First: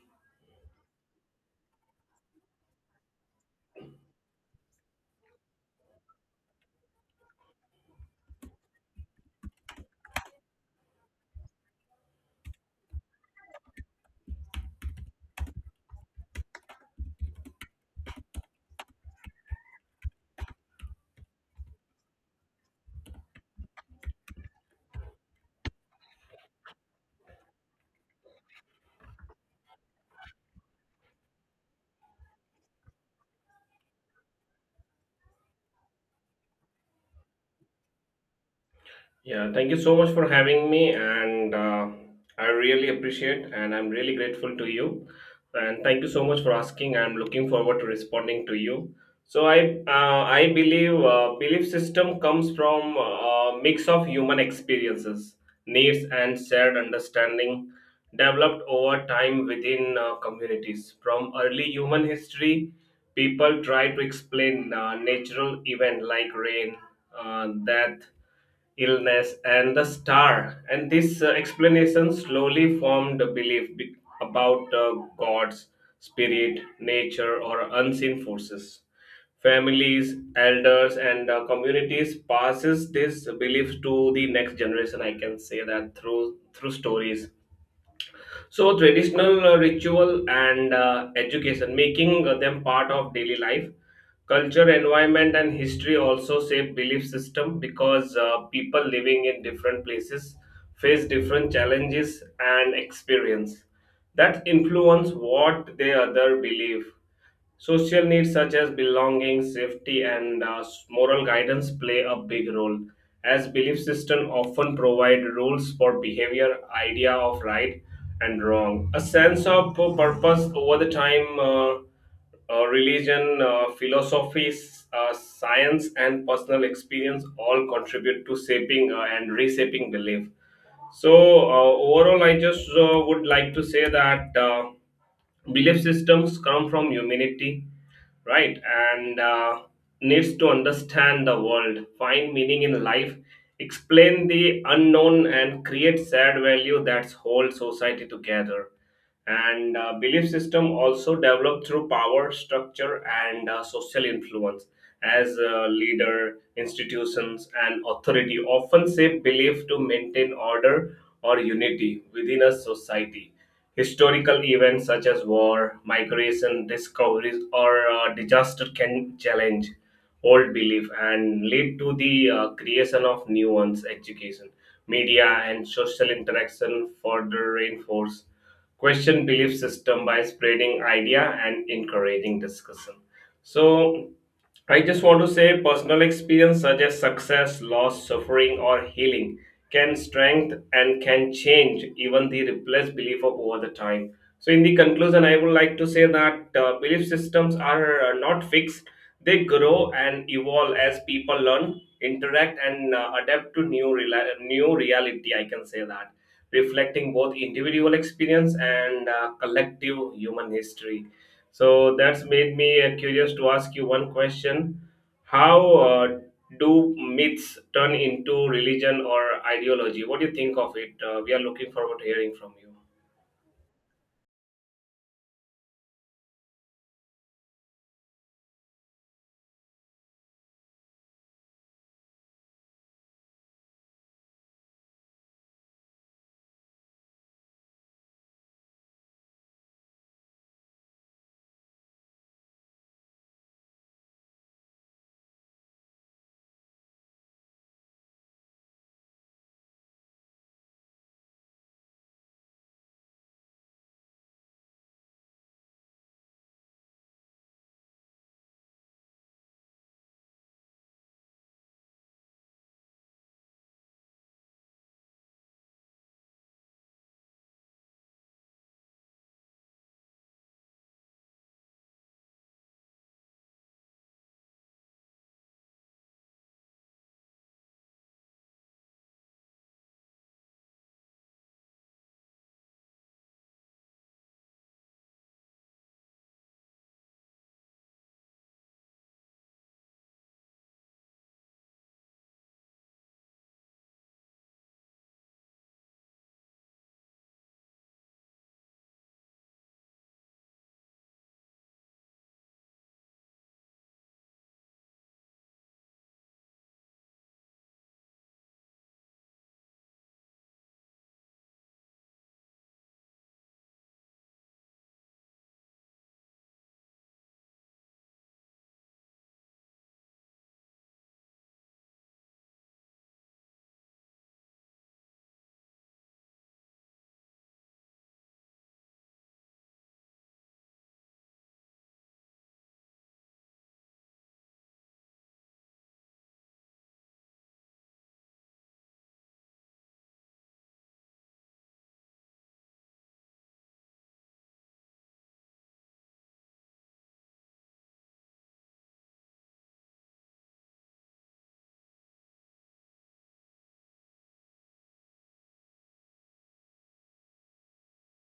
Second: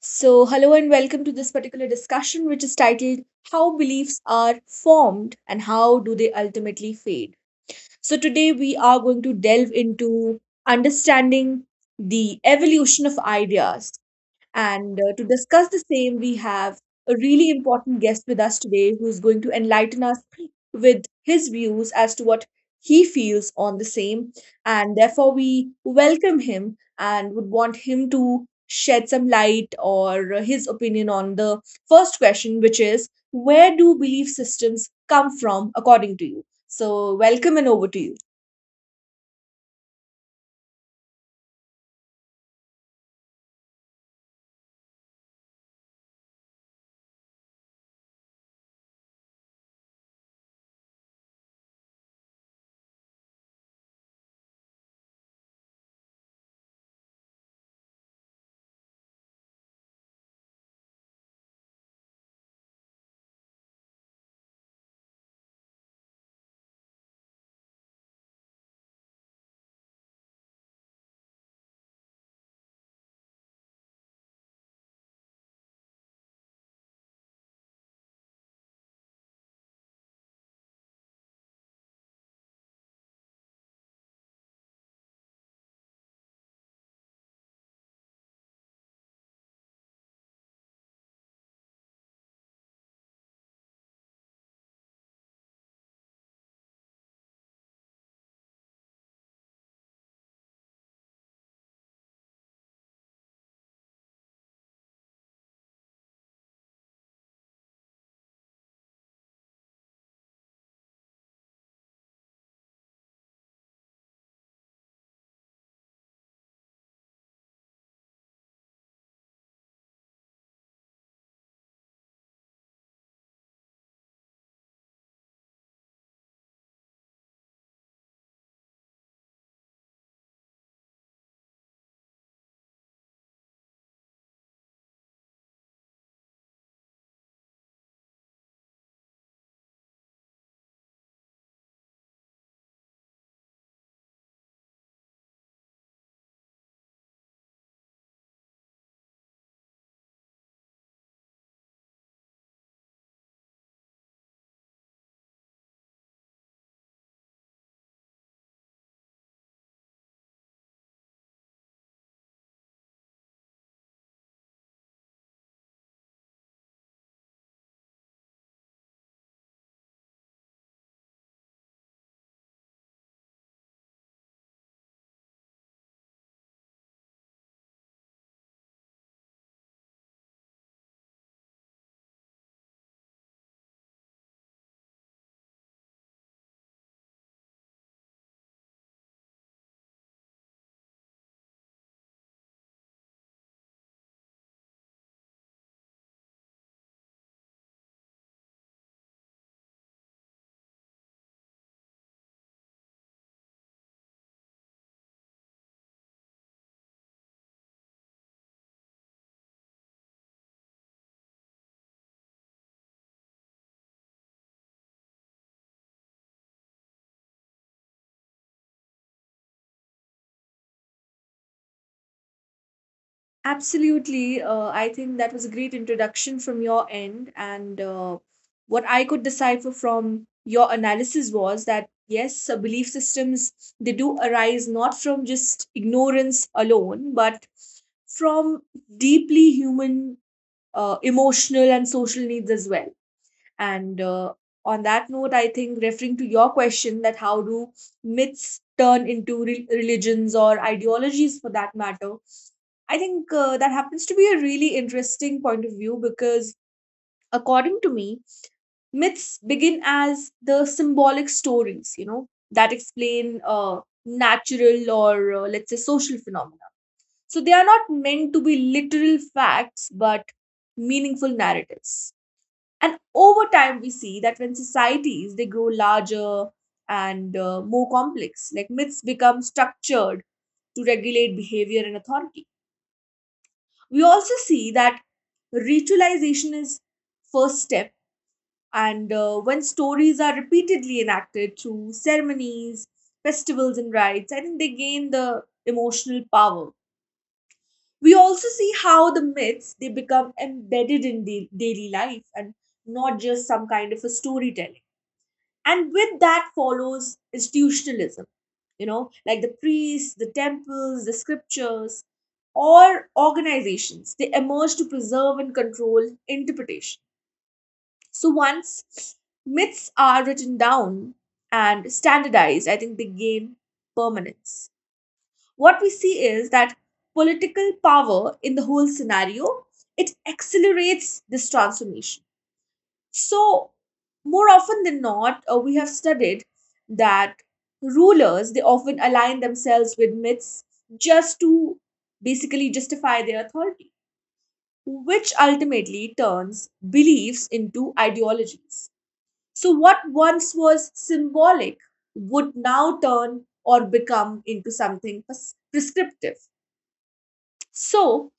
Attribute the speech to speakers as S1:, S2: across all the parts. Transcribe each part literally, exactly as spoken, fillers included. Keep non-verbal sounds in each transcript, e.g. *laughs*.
S1: So, hello and welcome to this particular discussion, which is titled How Beliefs Are Formed and How Do They Ultimately Fade. So, today we are going to delve into understanding the evolution of ideas and uh, to discuss the same, we have a really important guest with us today who is going to enlighten us with his views as to what he feels on the same. And therefore, we welcome him and would want him to shed some light or uh, his opinion on the first question, which is where do belief systems come from according to you? So, welcome and over to you.
S2: Yeah, thank you so much for having me, and uh, I really appreciate, and I'm really grateful to you, and thank you so much for asking. I'm looking forward to responding to you. So I uh, I believe uh, belief system comes from a mix of human experiences, needs, and shared understanding developed over time within uh, communities. From early human history, people try to explain uh, natural event like rain, uh, death illness, and the star. And this uh, explanation slowly formed a belief be- about uh, gods, spirit, nature, or unseen forces. Families, elders, and uh, communities passes this belief to the next generation. I can say that through through stories, so traditional uh, ritual and uh, education, making uh, them part of daily life, culture, environment, and history also shape belief system because uh, people living in different places face different challenges and experience that influence what they other believe. Social needs such as belonging, safety, and uh, moral guidance play a big role, as belief systems often provide rules for behavior, idea of right and wrong, a sense of purpose over the time. Uh, uh, religion, uh, philosophy, s- uh, science, and personal experience all contribute to shaping uh, and reshaping belief. So uh, overall, I just uh, would like to say that uh, belief systems come from humanity, right? And uh, needs to understand the world, find meaning in life, explain the unknown, and create shared value that's whole society together. And uh, belief system also developed through power structure and uh, social influence as a leader, institutions, and authority often shape belief to maintain order or unity within a society. Historical events such as war, migration, discoveries, or uh, disaster can challenge old belief and lead to the uh, creation of new ones. Education, media, and social interaction further reinforce question belief system by spreading idea and encouraging discussion. So I just want to say personal experience such as success, loss, suffering, or healing can strengthen and can change even the replaced belief of over the time. So, in the conclusion, I would like to say that uh, belief systems are uh, not fixed, they grow and evolve as people learn, interact, and uh, adapt to new, rela- new reality. I can say that, reflecting both individual experience and uh, collective human history. So that's made me uh, curious to ask you one question. How uh, do myths turn into religion or ideology? What do you think of it? Uh, we are looking forward to hearing from you.
S1: Absolutely. Uh, I think that was a great introduction from your end. And uh, what I could decipher from your analysis was that yes, uh, belief systems they do arise not from just ignorance alone, but from deeply human, uh, emotional, and social needs as well. And uh, on that note, I think referring to your question that how do myths turn into re- religions or ideologies for that matter, I think uh, that happens to be a really interesting point of view because, according to me, myths begin as the symbolic stories, you know, that explain uh, natural or uh, let's say social phenomena. So they are not meant to be literal facts, but meaningful narratives. And over time we see that when societies they grow larger and uh, more complex, like myths become structured to regulate behavior and authority. We also see that ritualization is first step, and uh, when stories are repeatedly enacted through ceremonies, festivals, and rites, I think they gain the emotional power. We also see how the myths they become embedded in da- daily life and not just some kind of a storytelling. And with that follows institutionalism, you know, like the priests, the temples, the scriptures, or organizations they emerge to preserve and control interpretation. So once myths are written down and standardized, I think they gain permanence. What we see is that political power in the whole scenario, it accelerates this transformation. So, more often than not, uh, we have studied that rulers they often align themselves with myths just to basically justify their authority, which ultimately turns beliefs into ideologies. So, what once was symbolic would now turn or become into something pres- prescriptive. So,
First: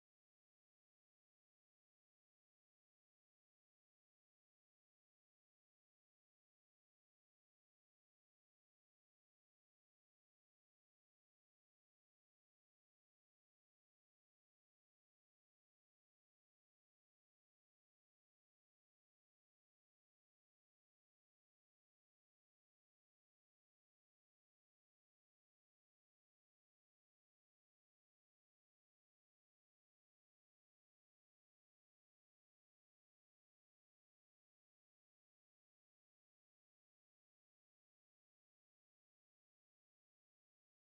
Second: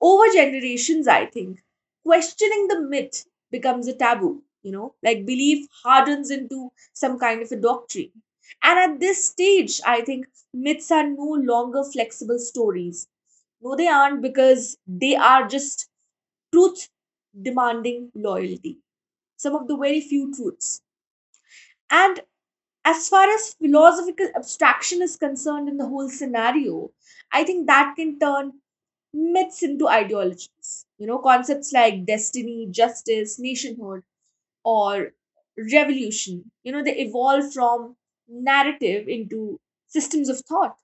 S1: over generations, I think, questioning the myth becomes a taboo, you know, like belief hardens into some kind of a doctrine. And at this stage, I think myths are no longer flexible stories. No, they aren't because they are just truth demanding loyalty. Some of the very few truths. And as far as philosophical abstraction is concerned in the whole scenario, I think that can turn myths into ideologies. You know, concepts like destiny, justice, nationhood, or revolution, you know, they evolve from narrative into systems of thought.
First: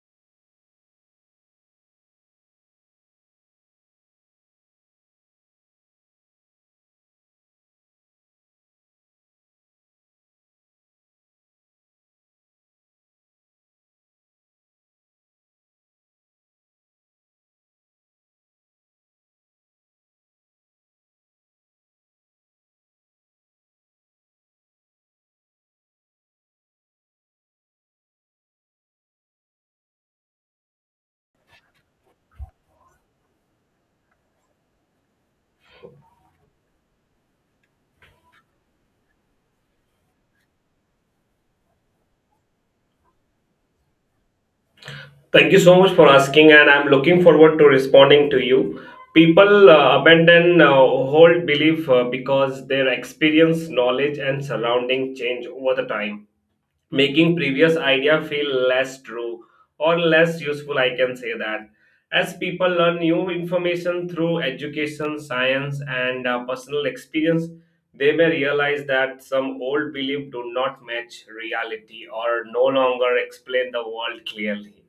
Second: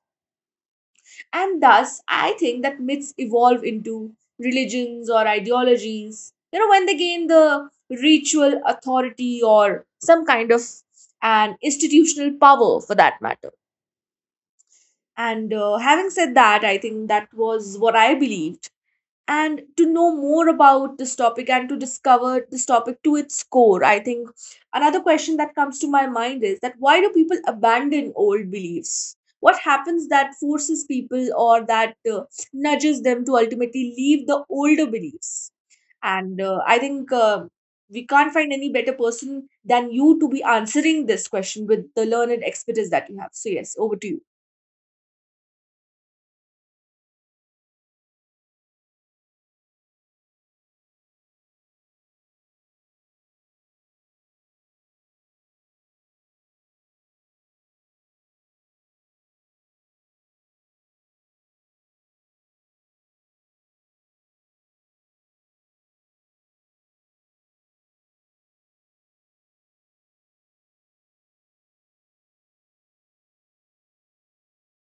S1: And thus, I think that myths evolve into religions or ideologies, you know, when they gain the ritual authority or some kind of an institutional power for that matter. And uh, having said that, I think that was what I believed, and to know more about this topic and to discover this topic to its core, I think another question that comes to my mind is that why do people abandon old beliefs? What happens that forces people or that uh, nudges them to ultimately leave the older beliefs? And uh, i think uh, we can't find any better person than you to be answering this question with the learned expertise that you have, so yes, over to you.
S2: Thank you so much for asking, and I'm looking forward to responding to you. People uh, abandon uh, hold belief uh, because their experience, knowledge, and surrounding change over the time, making previous idea feel less true or less useful. I can say that as people learn new information through education, science, and uh, personal experience, they may realize that some old beliefs do not match reality or no longer explain the world clearly.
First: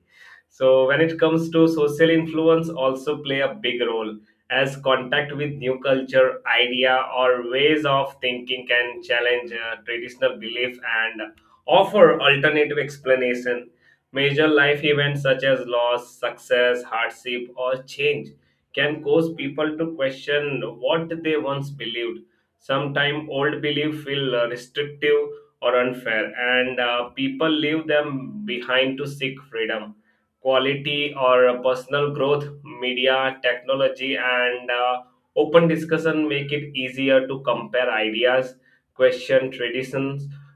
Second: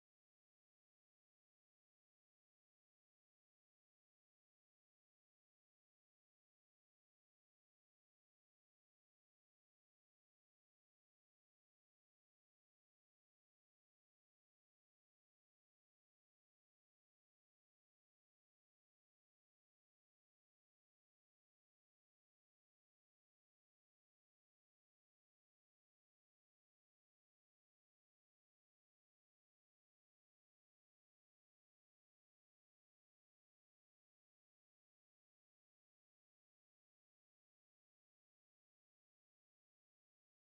S2: So when it comes to social influence, also play a big role as contact with new culture idea or ways of thinking can challenge uh, traditional belief and offer alternative explanation. Major life events such as loss, success, hardship, or change can cause people to question what they once believed. Sometimes old beliefs feel uh, restrictive or unfair, and uh, people leave them behind to seek freedom, quality, or uh, personal growth. Media, technology, and uh, open discussion make it easier to compare ideas, question tradition.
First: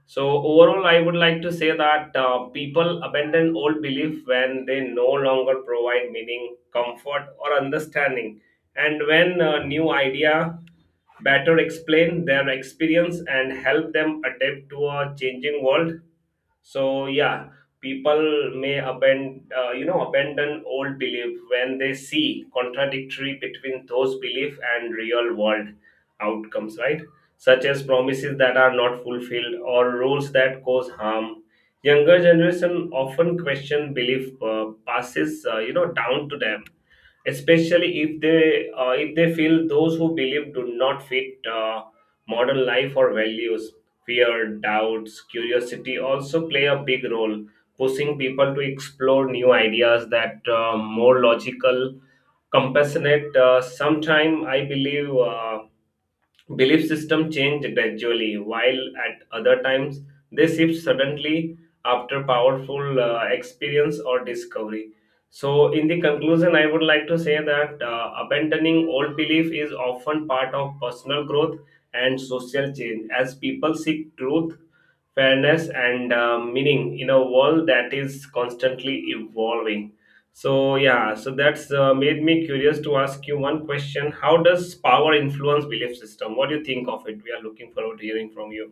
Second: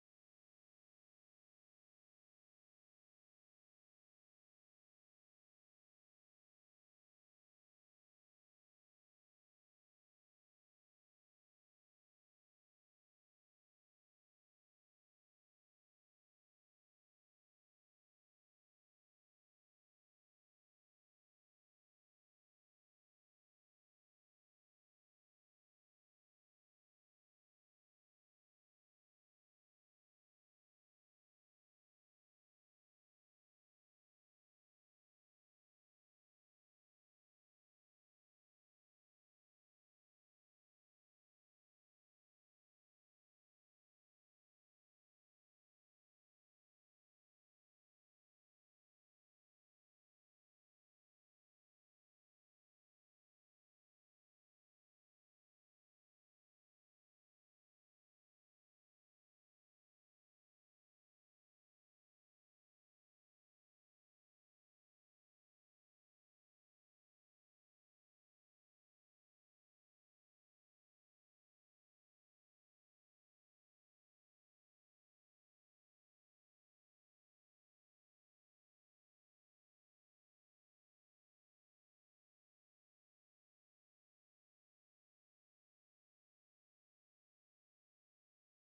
S2: So overall, I would like to say that uh, people abandon old belief when they no longer provide meaning, comfort, or understanding, and when uh, new idea better explain their experience and help them adapt to a changing world. So yeah, people may abandon, uh, you know, abandon old belief when they see contradictory between those belief and real world outcomes, right? Such as promises that are not fulfilled or rules that cause harm. Younger generation often question belief uh, passes, uh, you know, down to them, especially if they uh, if they feel those who believe do not fit uh, modern life or values. Fear, doubts, curiosity also play a big role, pushing people to explore new ideas that uh, more logical, compassionate. Uh, sometime I believe uh, belief system change gradually, while at other times they shift suddenly after powerful uh, experience or discovery. So, in the conclusion, I would like to say that uh, abandoning old belief is often part of personal growth and social change as people seek truth, fairness, and uh, meaning in a world that is constantly evolving. So yeah, so that's uh, made me curious to ask you one question. How does power influence belief system? What do you think of it? We are looking forward to hearing from you.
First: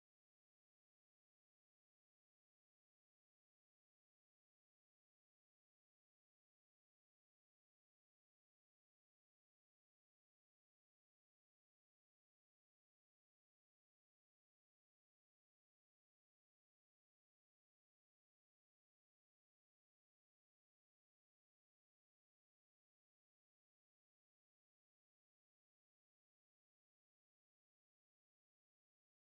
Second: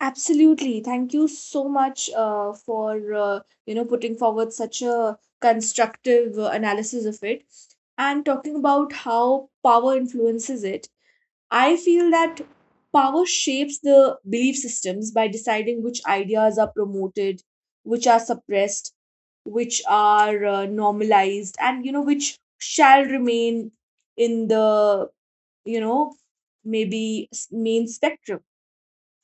S1: Absolutely. Thank you so much uh, for uh, you know putting forward such a constructive uh, analysis of it and talking about how power influences it. I feel that power shapes the belief systems by deciding which ideas are promoted, which are suppressed, which are uh, normalized, and you know which shall remain in the, you know, maybe s- main spectrum.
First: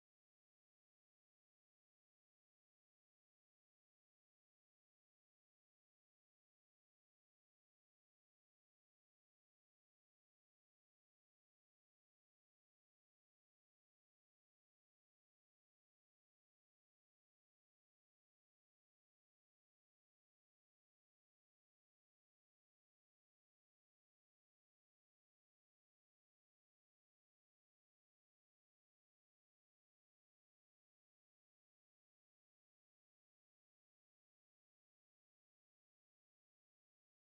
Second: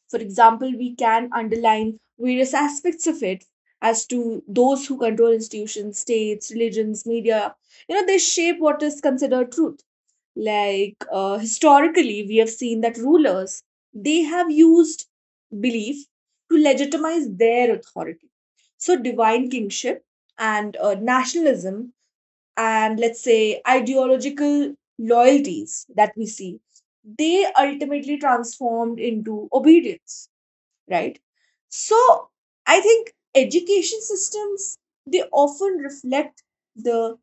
S1: For example, we can underline various aspects of it as to those who control institutions, states, religions, media. You know, they shape what is considered truth. Like uh, historically, we have seen that rulers they have used belief to legitimize their authority. So, divine kingship and uh, nationalism and let's say ideological loyalties that we see, they ultimately transformed into obedience, right? So I think education systems they often reflect the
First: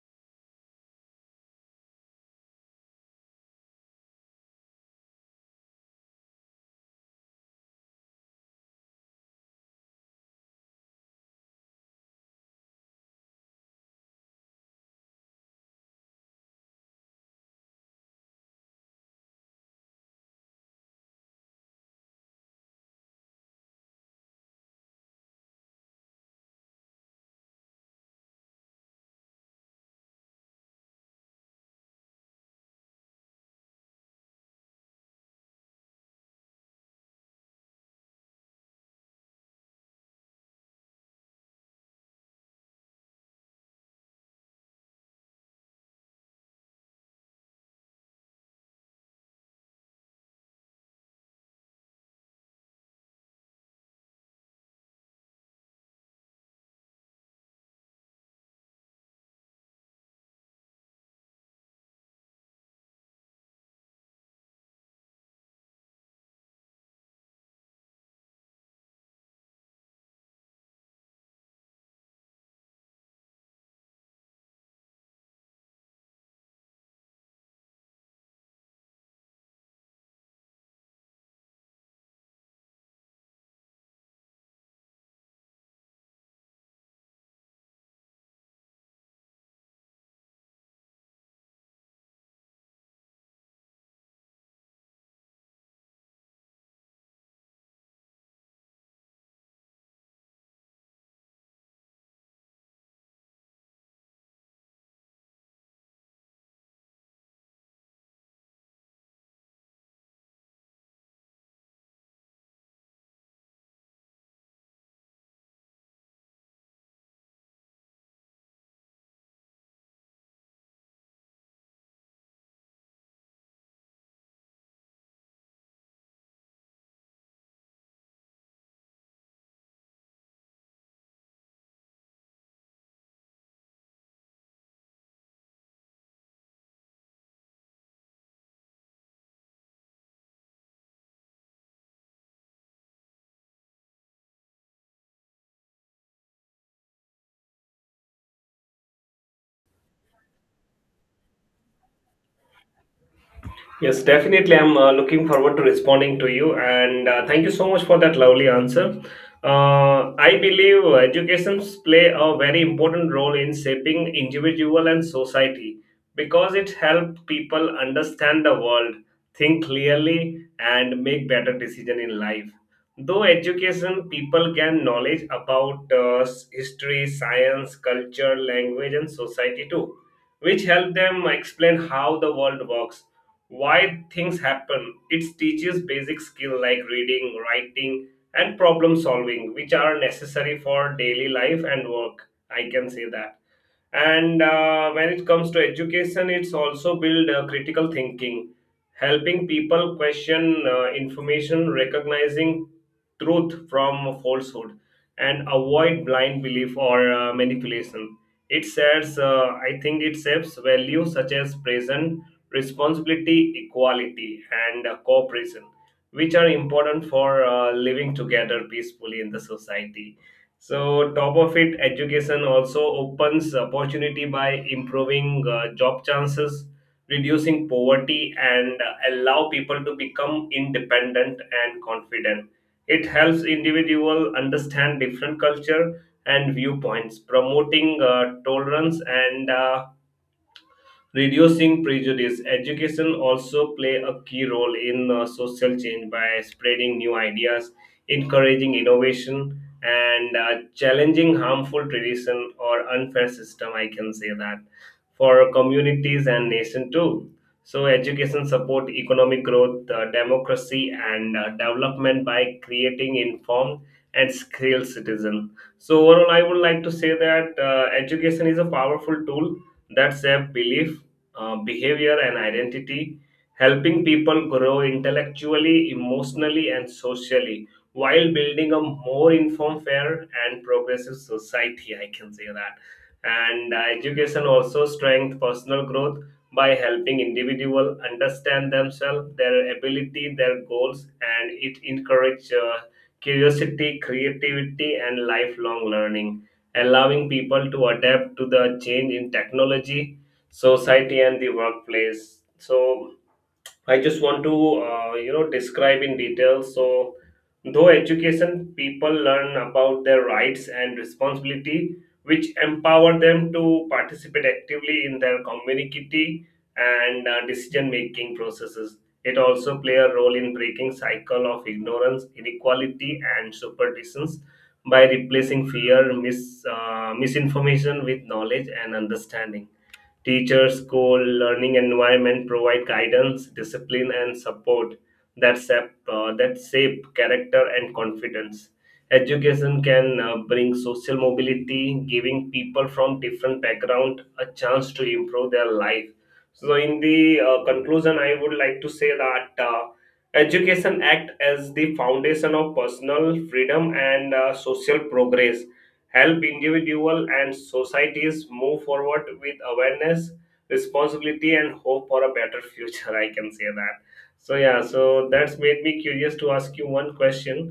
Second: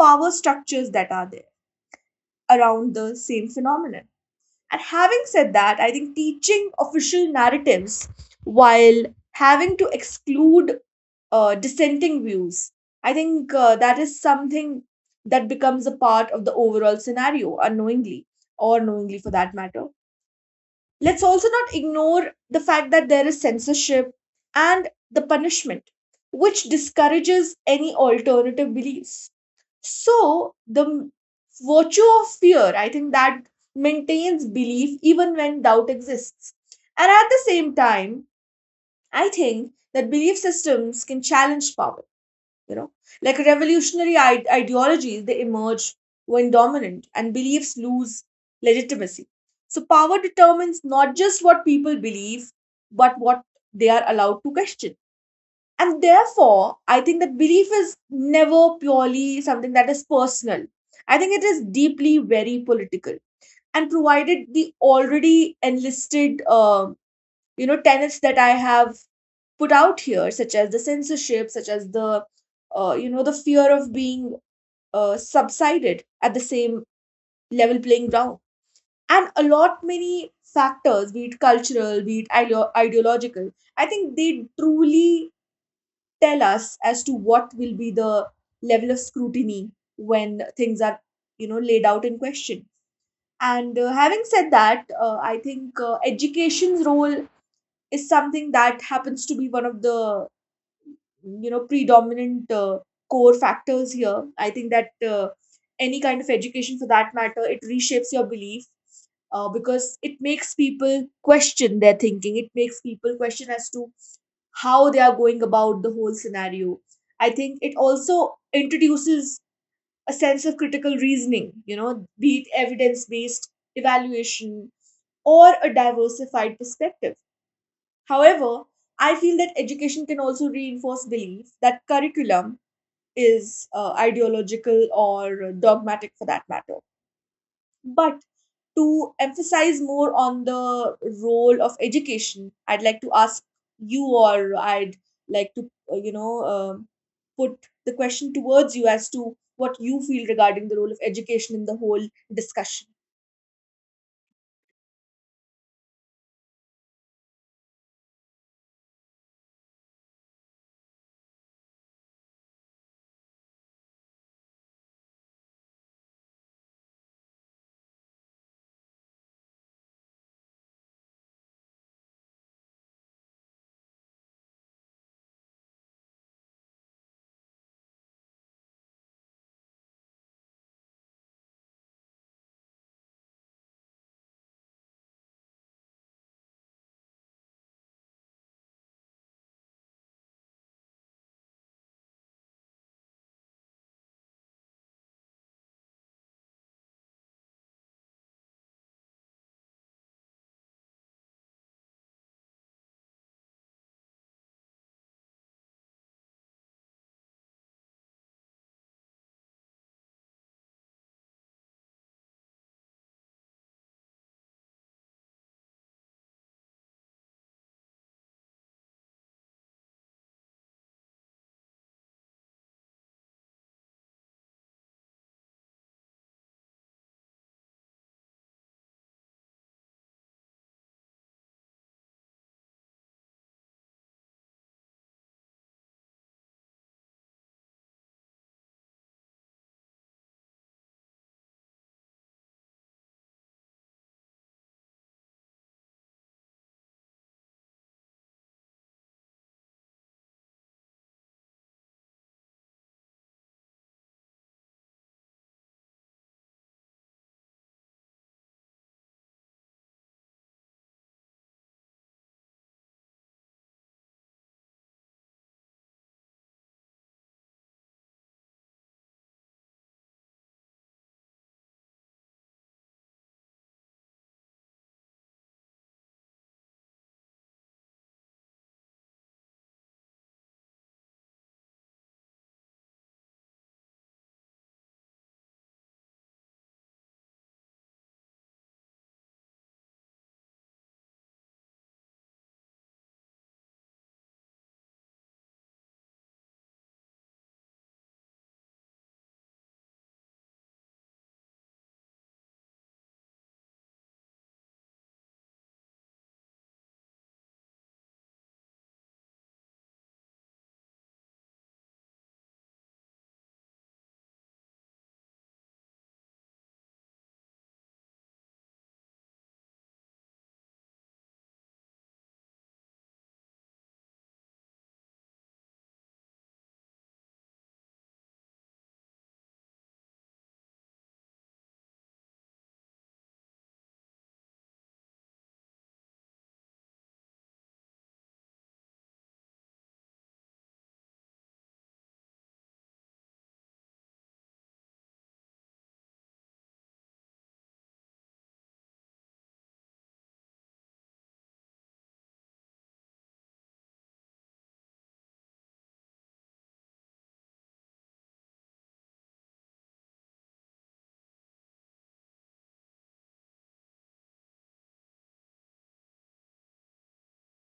S1: power structures that are there around the same phenomenon. And having said that, I think teaching official narratives while having to exclude uh, dissenting views, I think uh, that is something that becomes a part of the overall scenario unknowingly or knowingly for that matter. Let's also not ignore the fact that there is censorship and the punishment, which discourages any alternative beliefs. So, the virtue of fear, I think that maintains belief even when doubt exists. And at the same time, I think that belief systems can challenge power, you know, like revolutionary ide- ideologies they emerge when dominant and beliefs lose legitimacy. So power determines not just what people believe, but what they are allowed to question. And therefore, I think that belief is never purely something that is personal. I think it is deeply very political. And provided the already enlisted um you know tenets that I have put out here, such as the censorship, such as the uh, you know the fear of being uh, subsided at the same level playing ground, and a lot many factors, be it cultural, be it ideo- ideological, I think they truly tell us as to what will be the level of scrutiny when things are, you know, laid out in question. And uh, having said that, uh, I think uh, education's role is something that happens to be one of the, you know, predominant uh, core factors here. I think that uh, any kind of education for that matter, it reshapes your belief, uh, because it makes people question their thinking, it makes people question as to how they are going about the whole scenario. I think it also introduces a sense of critical reasoning, you know, be it evidence based evaluation or a diversified perspective. However, I feel that education can also reinforce belief that curriculum is uh, ideological or dogmatic for that matter. But to emphasize more on the role of education, I'd like to ask you, or I'd like to, uh, you know, um, put the question towards you as to what you feel regarding the role of education in the whole discussion.
S2: Yes, definitely. I'm uh, looking forward to responding to you, and uh, thank you so much for that lovely answer. Uh, I believe educations play a very important role in shaping individual and society because it helps people understand the world, think clearly, and make better decision in life. Though education, people gain knowledge about uh, s- history, science, culture, language, and society too, which help them explain how the world works, why things happen. It teaches basic skill like reading, writing, and problem solving, which are necessary for daily life and work. I can say that. And uh, when it comes to education, it's also build uh, critical thinking, helping people question uh, information, recognizing truth from falsehood, and avoid blind belief or uh, manipulation. It shares uh, I think it saves values such as present, responsibility, equality, and uh, cooperation, which are important for uh, living together peacefully in the society. So, top of it, education also opens opportunity by improving uh, job chances, reducing poverty, and uh, allow people to become independent and confident. It helps individual understand different culture and viewpoints, promoting uh, tolerance and uh, reducing prejudice. Education also play a key role in uh, social change by spreading new ideas, encouraging innovation, and uh, challenging harmful tradition or unfair system. I can say that for communities and nation too. So education support economic growth, uh, democracy, and uh, development by creating informed and skilled citizen. So overall, I would like to say that uh, education is a powerful tool that shape belief, uh, behavior, and identity, helping people grow intellectually, emotionally, and socially, while building a more informed, fair, and progressive society. I can say that. And uh, education also strengthens personal growth by helping individual understand themselves, their ability, their goals, and it encourages uh, curiosity, creativity, and lifelong learning, allowing people to adapt to the change in technology, society, and the workplace. So I just want to uh, you know describe in detail. So, though education, people learn about their rights and responsibility, which empower them to participate actively in their community and uh, decision making processes. It also play a role in breaking cycle of ignorance, inequality, and superstitions by replacing fear mis, uh, misinformation with knowledge and understanding. Teachers, school, learning environment provide guidance, discipline, and support that shape, uh, that shape character and confidence. Education can uh, bring social mobility, giving people from different background a chance to improve their life. So, in the uh, conclusion, I would like to say that uh, education act as the foundation of personal freedom and uh, social progress, help individual and societies move forward with awareness, responsibility, and hope for a better future. *laughs* I can say that. So yeah, so that's made me curious to ask you one question.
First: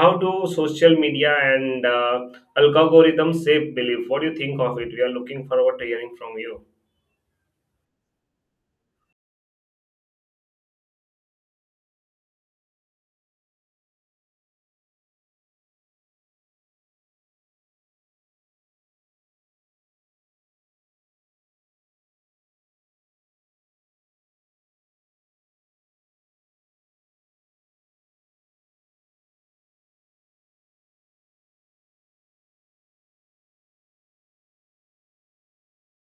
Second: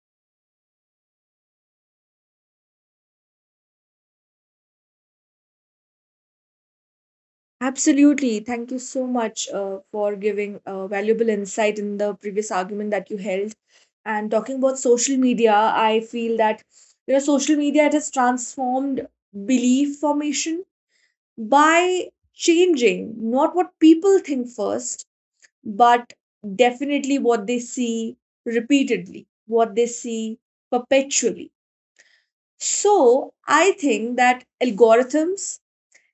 S2: How do social media and uh, algorithms shape belief? What do you think of it? We are looking forward to hearing from you.
S1: Absolutely. Thank you so much uh, for giving uh, valuable insight in the previous argument that you held. And talking about social media, I feel that you know social media it has transformed belief formation by changing not what people think first, but definitely what they see repeatedly, what they see perpetually. So I think that algorithms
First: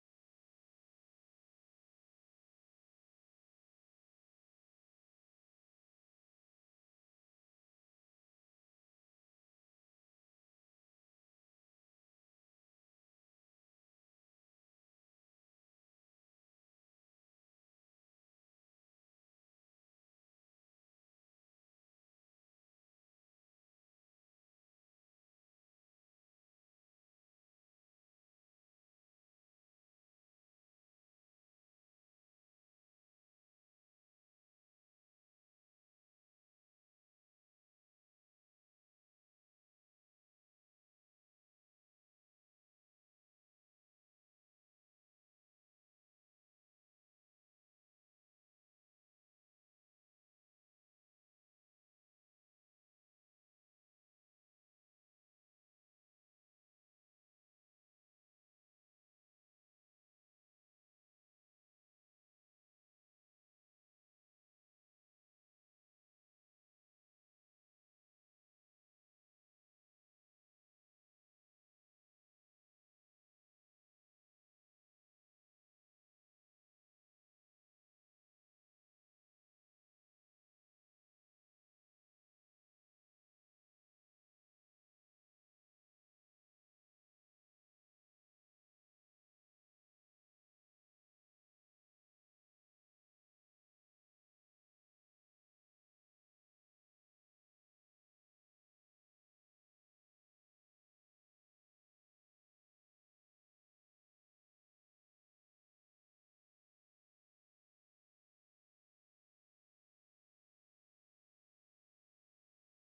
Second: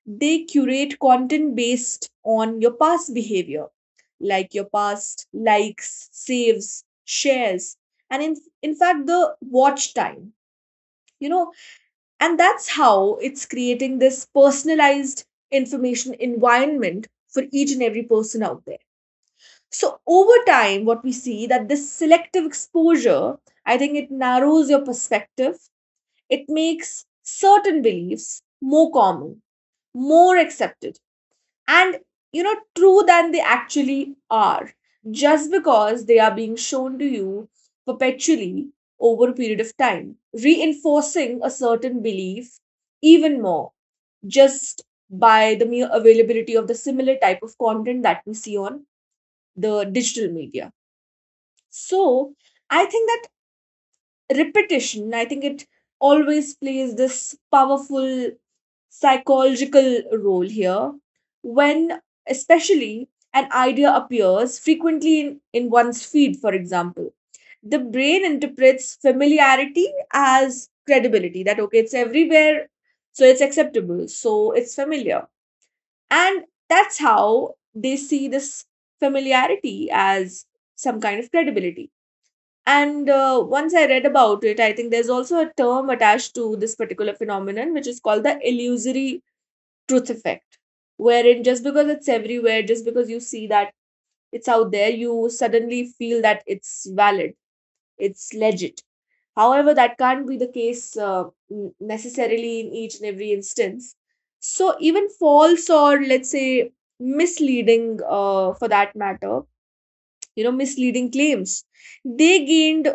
S1: they curate content based on your past behavior, like your past likes, saves, shares, and in, in fact, the watch time, you know. And that's how it's creating this personalized information environment for each and every person out there. So, over time, what we see that this selective exposure, I think it narrows your perspective, it makes certain beliefs more common, more accepted and you know true than they actually are, just because they are being shown to you perpetually over a period of time, reinforcing a certain belief even more, just by the mere availability of the similar type of content that we see on the digital media. So I think that repetition, I think it always plays this powerful psychological role here, when especially an idea appears frequently in, in one's feed, for example, the brain interprets familiarity as credibility, that okay it's everywhere, so it's acceptable, so it's familiar. And that's how they see this familiarity as some kind of credibility. And uh, once I read about it, I think there's also a term attached to this particular phenomenon, which is called the illusory truth effect, wherein just because it's everywhere, just because you see that it's out there, you suddenly feel that it's valid, it's legit. However, that can't be the case uh, n- necessarily in each and every instance. So, even false or let's say misleading, uh, for that matter, you know misleading claims they gained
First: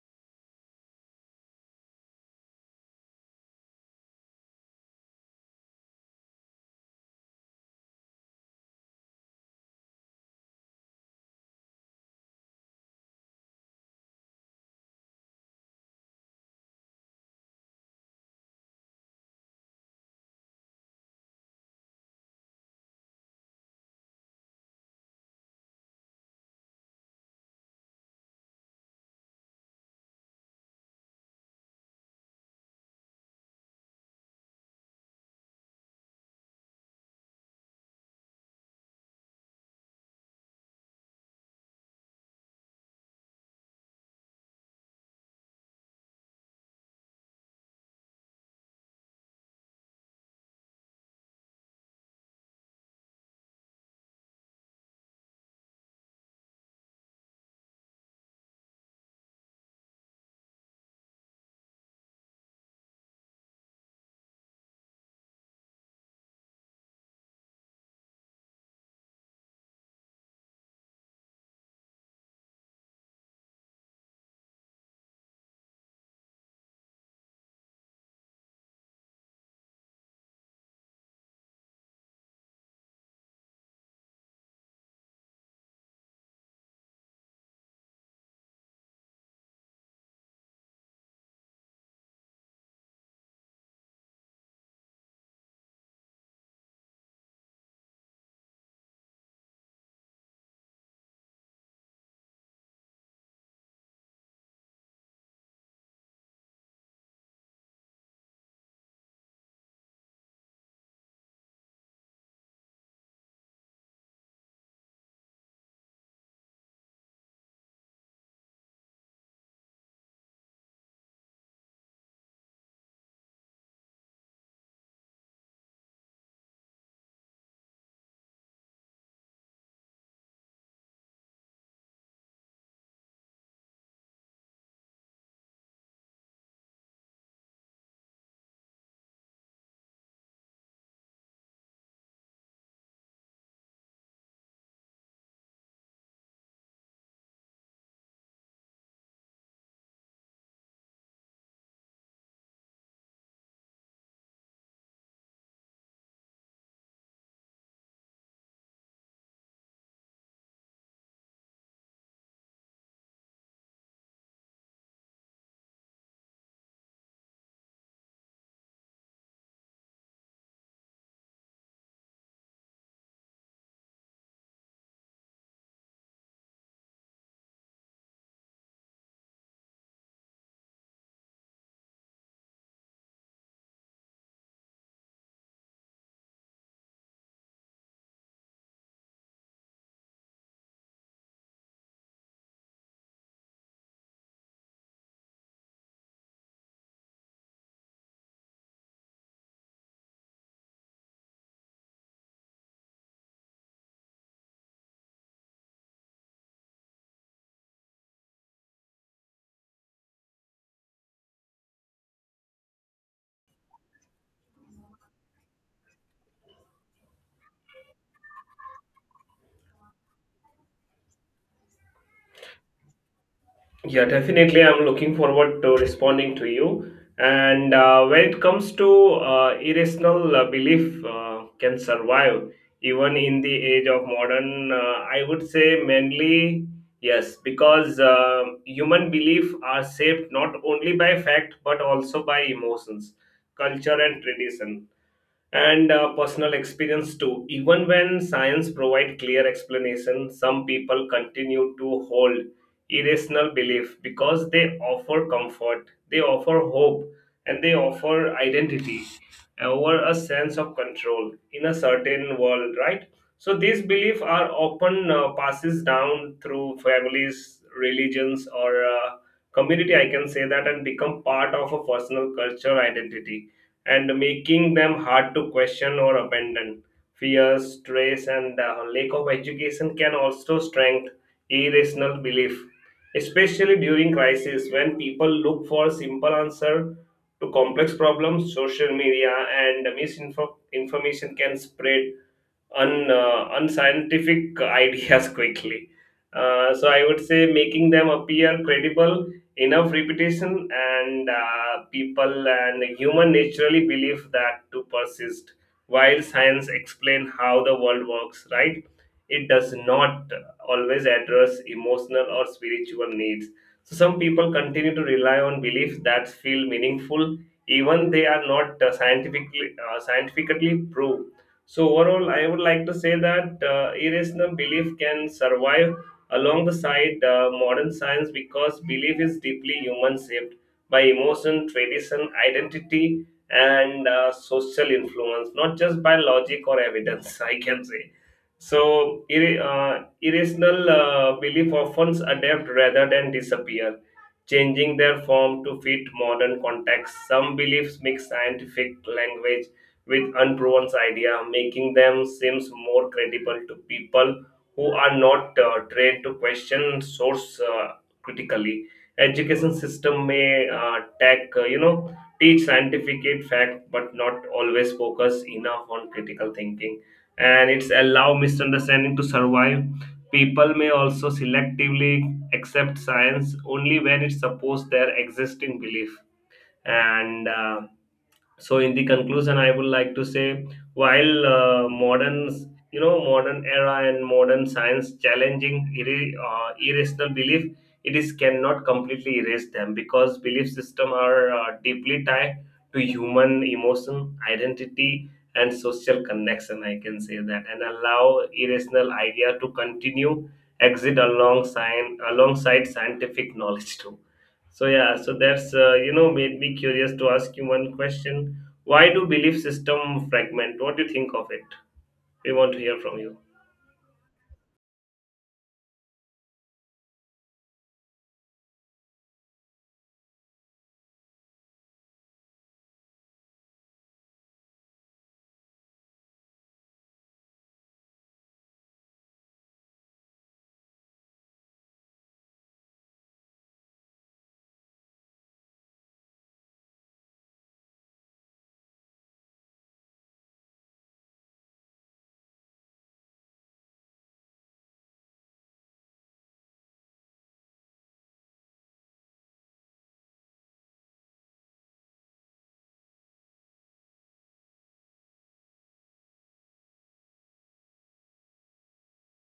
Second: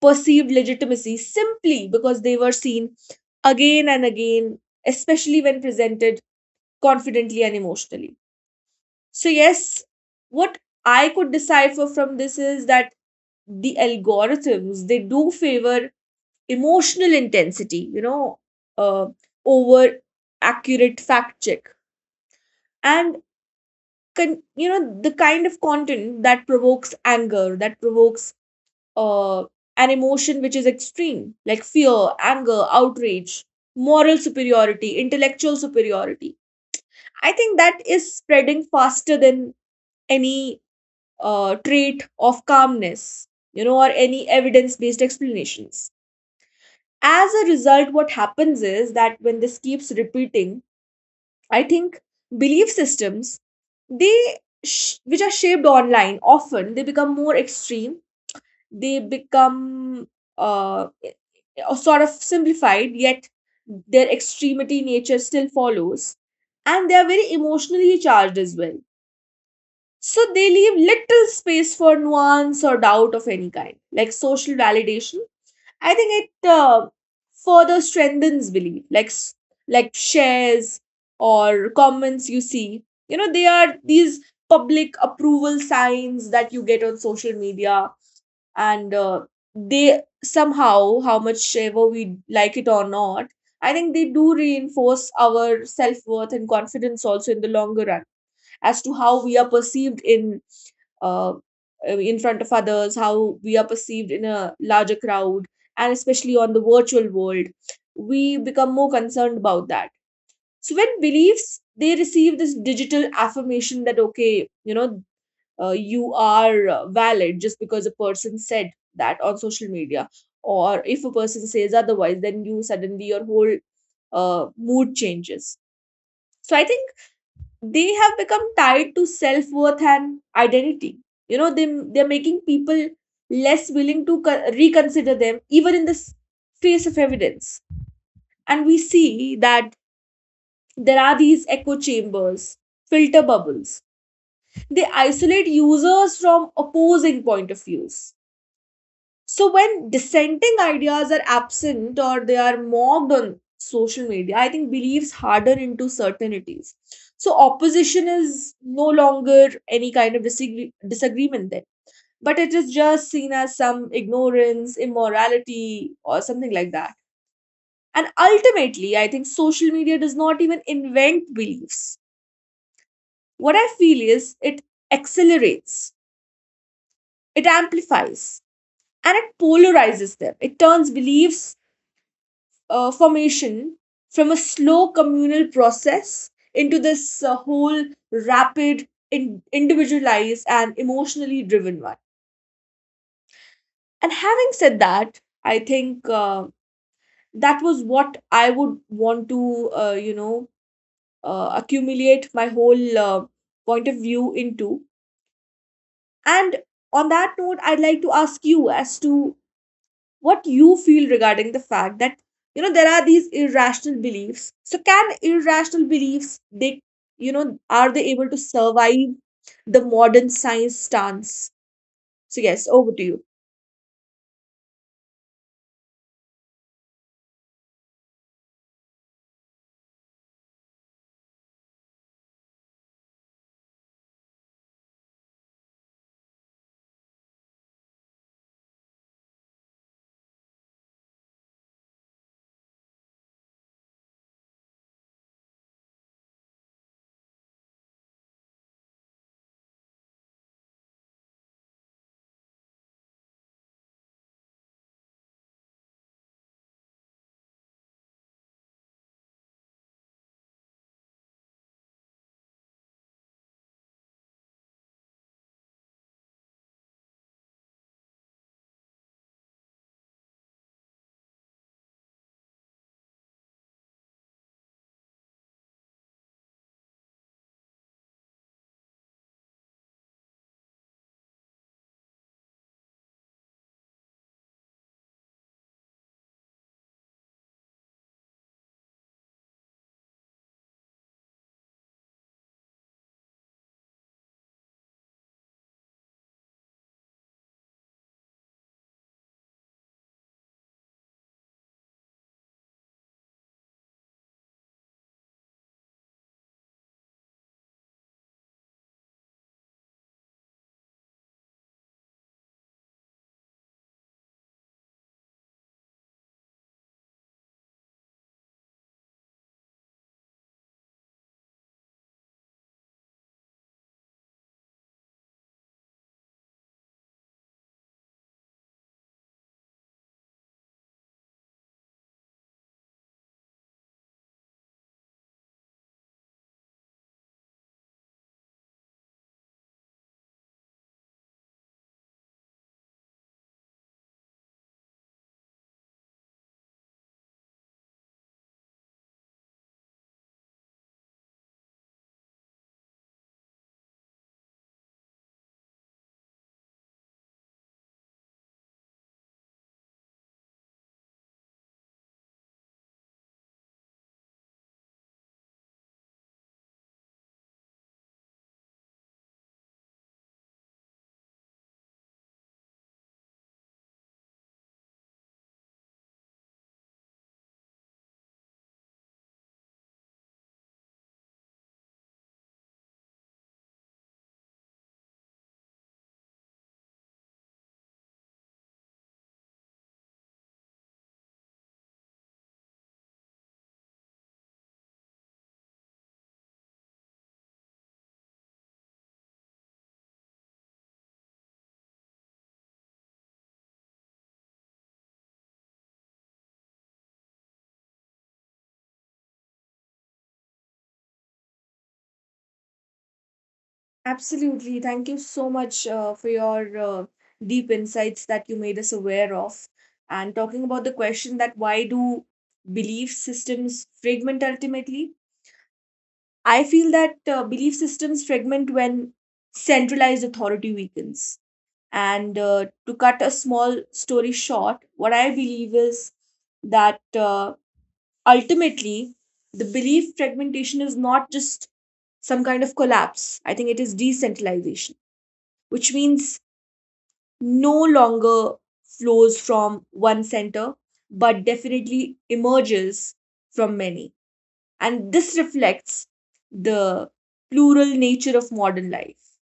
S1: perceived legitimacy simply because they were seen again and again, especially when presented confidently and emotionally. So yes, what I could decipher from this is that the algorithms they do favor emotional intensity, you know, uh, over accurate fact check, and con- you know the kind of content that provokes anger, that provokes uh, an emotion which is extreme, like fear, anger, outrage, moral superiority, intellectual superiority. I think that is spreading faster than any uh, trait of calmness, you know, or any evidence based explanations. As a result, what happens is that when this keeps repeating, I think belief systems, they sh- which are shaped online often they become more extreme, they become uh, i- i- sort of simplified, yet their extremity nature still follows. And they are very emotionally charged as well. So they leave little space for nuance or doubt of any kind, like social validation. I think it uh, further strengthens belief, like s- like shares or comments you see. You know, they are these public approval signs that you get on social media, and uh, they somehow, how much ever we like it or not, I think they do reinforce our self-worth and confidence also in the longer run, as to how we are perceived in uh, in front of others, how we are perceived in a larger crowd, and especially on the virtual world we become more concerned about that. So when beliefs, they receive this digital affirmation that okay, you know uh, you are uh, valid just because a person said that on social media, or if a person says otherwise, then you suddenly your whole uh, mood changes. So I think they have become tied to self-worth and identity, you know, they they're making people less willing to co- reconsider them even in the s- face of evidence. And we see that there are these echo chambers, filter bubbles, they isolate users from opposing point of views. So when dissenting ideas are absent or they are mocked on social media, I think believes harder into certainties. So opposition is no longer any kind of disagree- disagreement then, but it is just seen as some ignorance, immorality, or something like that. And ultimately, I think social media does not even invent beliefs. What I feel is it accelerates, it amplifies, and it polarizes them. It turns beliefs uh, formation from a slow communal process into this uh, whole rapid, in- individualized, and emotionally driven one. And having said that, I think uh, that was what I would want to, uh, you know, uh, accumulate my whole uh, point of view into. And on that note, I'd like to ask you as to what you feel regarding the fact that, you know, there are these irrational beliefs. So can irrational beliefs, they, you know, are they able to survive the modern science stance? So yes, over to you.
S2: Yeah, definitely. I'm looking forward to responding to you. And uh, when it comes to uh, irrational uh, belief uh, can survive even in the age of modern, uh, I would say mainly yes, because um human belief are shaped not only by fact but also by emotions, culture, and tradition, and uh, personal experience too. Even when science provide clear explanation, some people continue to hold irrational belief because they offer comfort, they offer hope, and they offer identity over a sense of control in a certain world, right? So these beliefs are often uh, passes down through families, religions, or uh, community. I can say that and become part of a personal culture identity and making them hard to question or abandon. Fear, stress, and uh, lack of education can also strengthen irrational belief, especially during crisis when people look for simple answer to complex problems. Social media and misinformation can spread un, uh, unscientific ideas *laughs* quickly. Uh, so I would say making them appear credible, enough repetition, and uh, people and human naturally believe that to persist. While science explain how the world works, right? It does not always address emotional or spiritual needs. So some people continue to rely on beliefs that feel meaningful, even they are not uh, scientifically uh, scientifically proved. So, overall, I would like to say that uh, irrational belief can survive alongside uh, modern science because belief is deeply human, shaped by emotion, tradition, identity, and uh, social influence, not just by logic or evidence, *laughs* I can say. So, ir- uh, irrational uh, belief often adapt rather than disappear, changing their form to fit modern context. Some beliefs mix scientific language with unproven idea, making them seems more credible to people who are not uh, trained to question source uh, critically. Education system may uh, tech, uh, you know, teach scientific fact, but not always focus enough on critical thinking, and it's allow misunderstanding to survive. People may also selectively accept science only when it supports their existing belief. And uh, so in the conclusion, I would like to say, while uh, modern, you know modern era and modern science challenging irri- uh, irrational belief, it is cannot completely erase them because belief system are uh, deeply tied to human emotion, identity, and social connection. I can say that and allow irrational idea to continue exit alongside alongside scientific knowledge too. So yeah, so that's uh, you know made me curious to ask you one question. Why do belief system fragment? What do you think of it? We want to hear from you.
S1: Absolutely, thank you so much uh, for your uh, deep insights that you made us aware of. And talking about the question that why do belief systems fragment, ultimately I feel that uh, belief systems fragment when centralized authority weakens. And uh, to cut a small story short, what I believe is that uh, ultimately the belief fragmentation is not just some kind of collapse. I think it is decentralization, which means no longer flows from one center, but definitely emerges from many. And this reflects the plural nature of modern life.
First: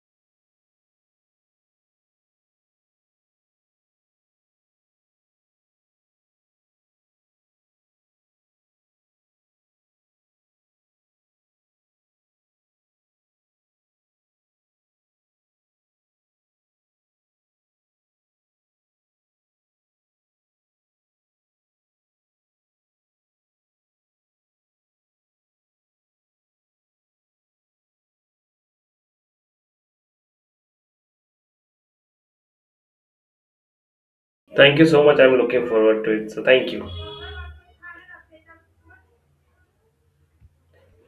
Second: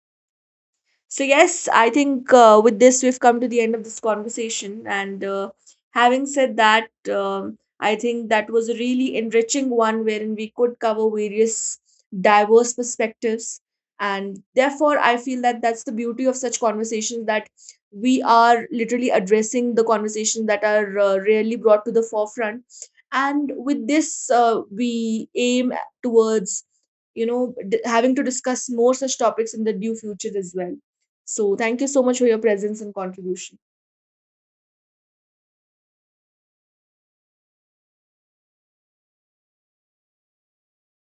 S1: So yes, I think uh, with this, we've come to the end of this conversation. And uh, having said that, um, I think that was a really enriching one wherein we could cover various diverse perspectives. And therefore, I feel that that's the beauty of such conversations, that we are literally addressing the conversations that are uh, rarely brought to the forefront. And with this, uh, we aim towards, you know, d- having to discuss more such topics in the due future as well. So, thank you so much for your presence and contribution.
S2: Thank you so much. I'm looking forward to it. So thank you.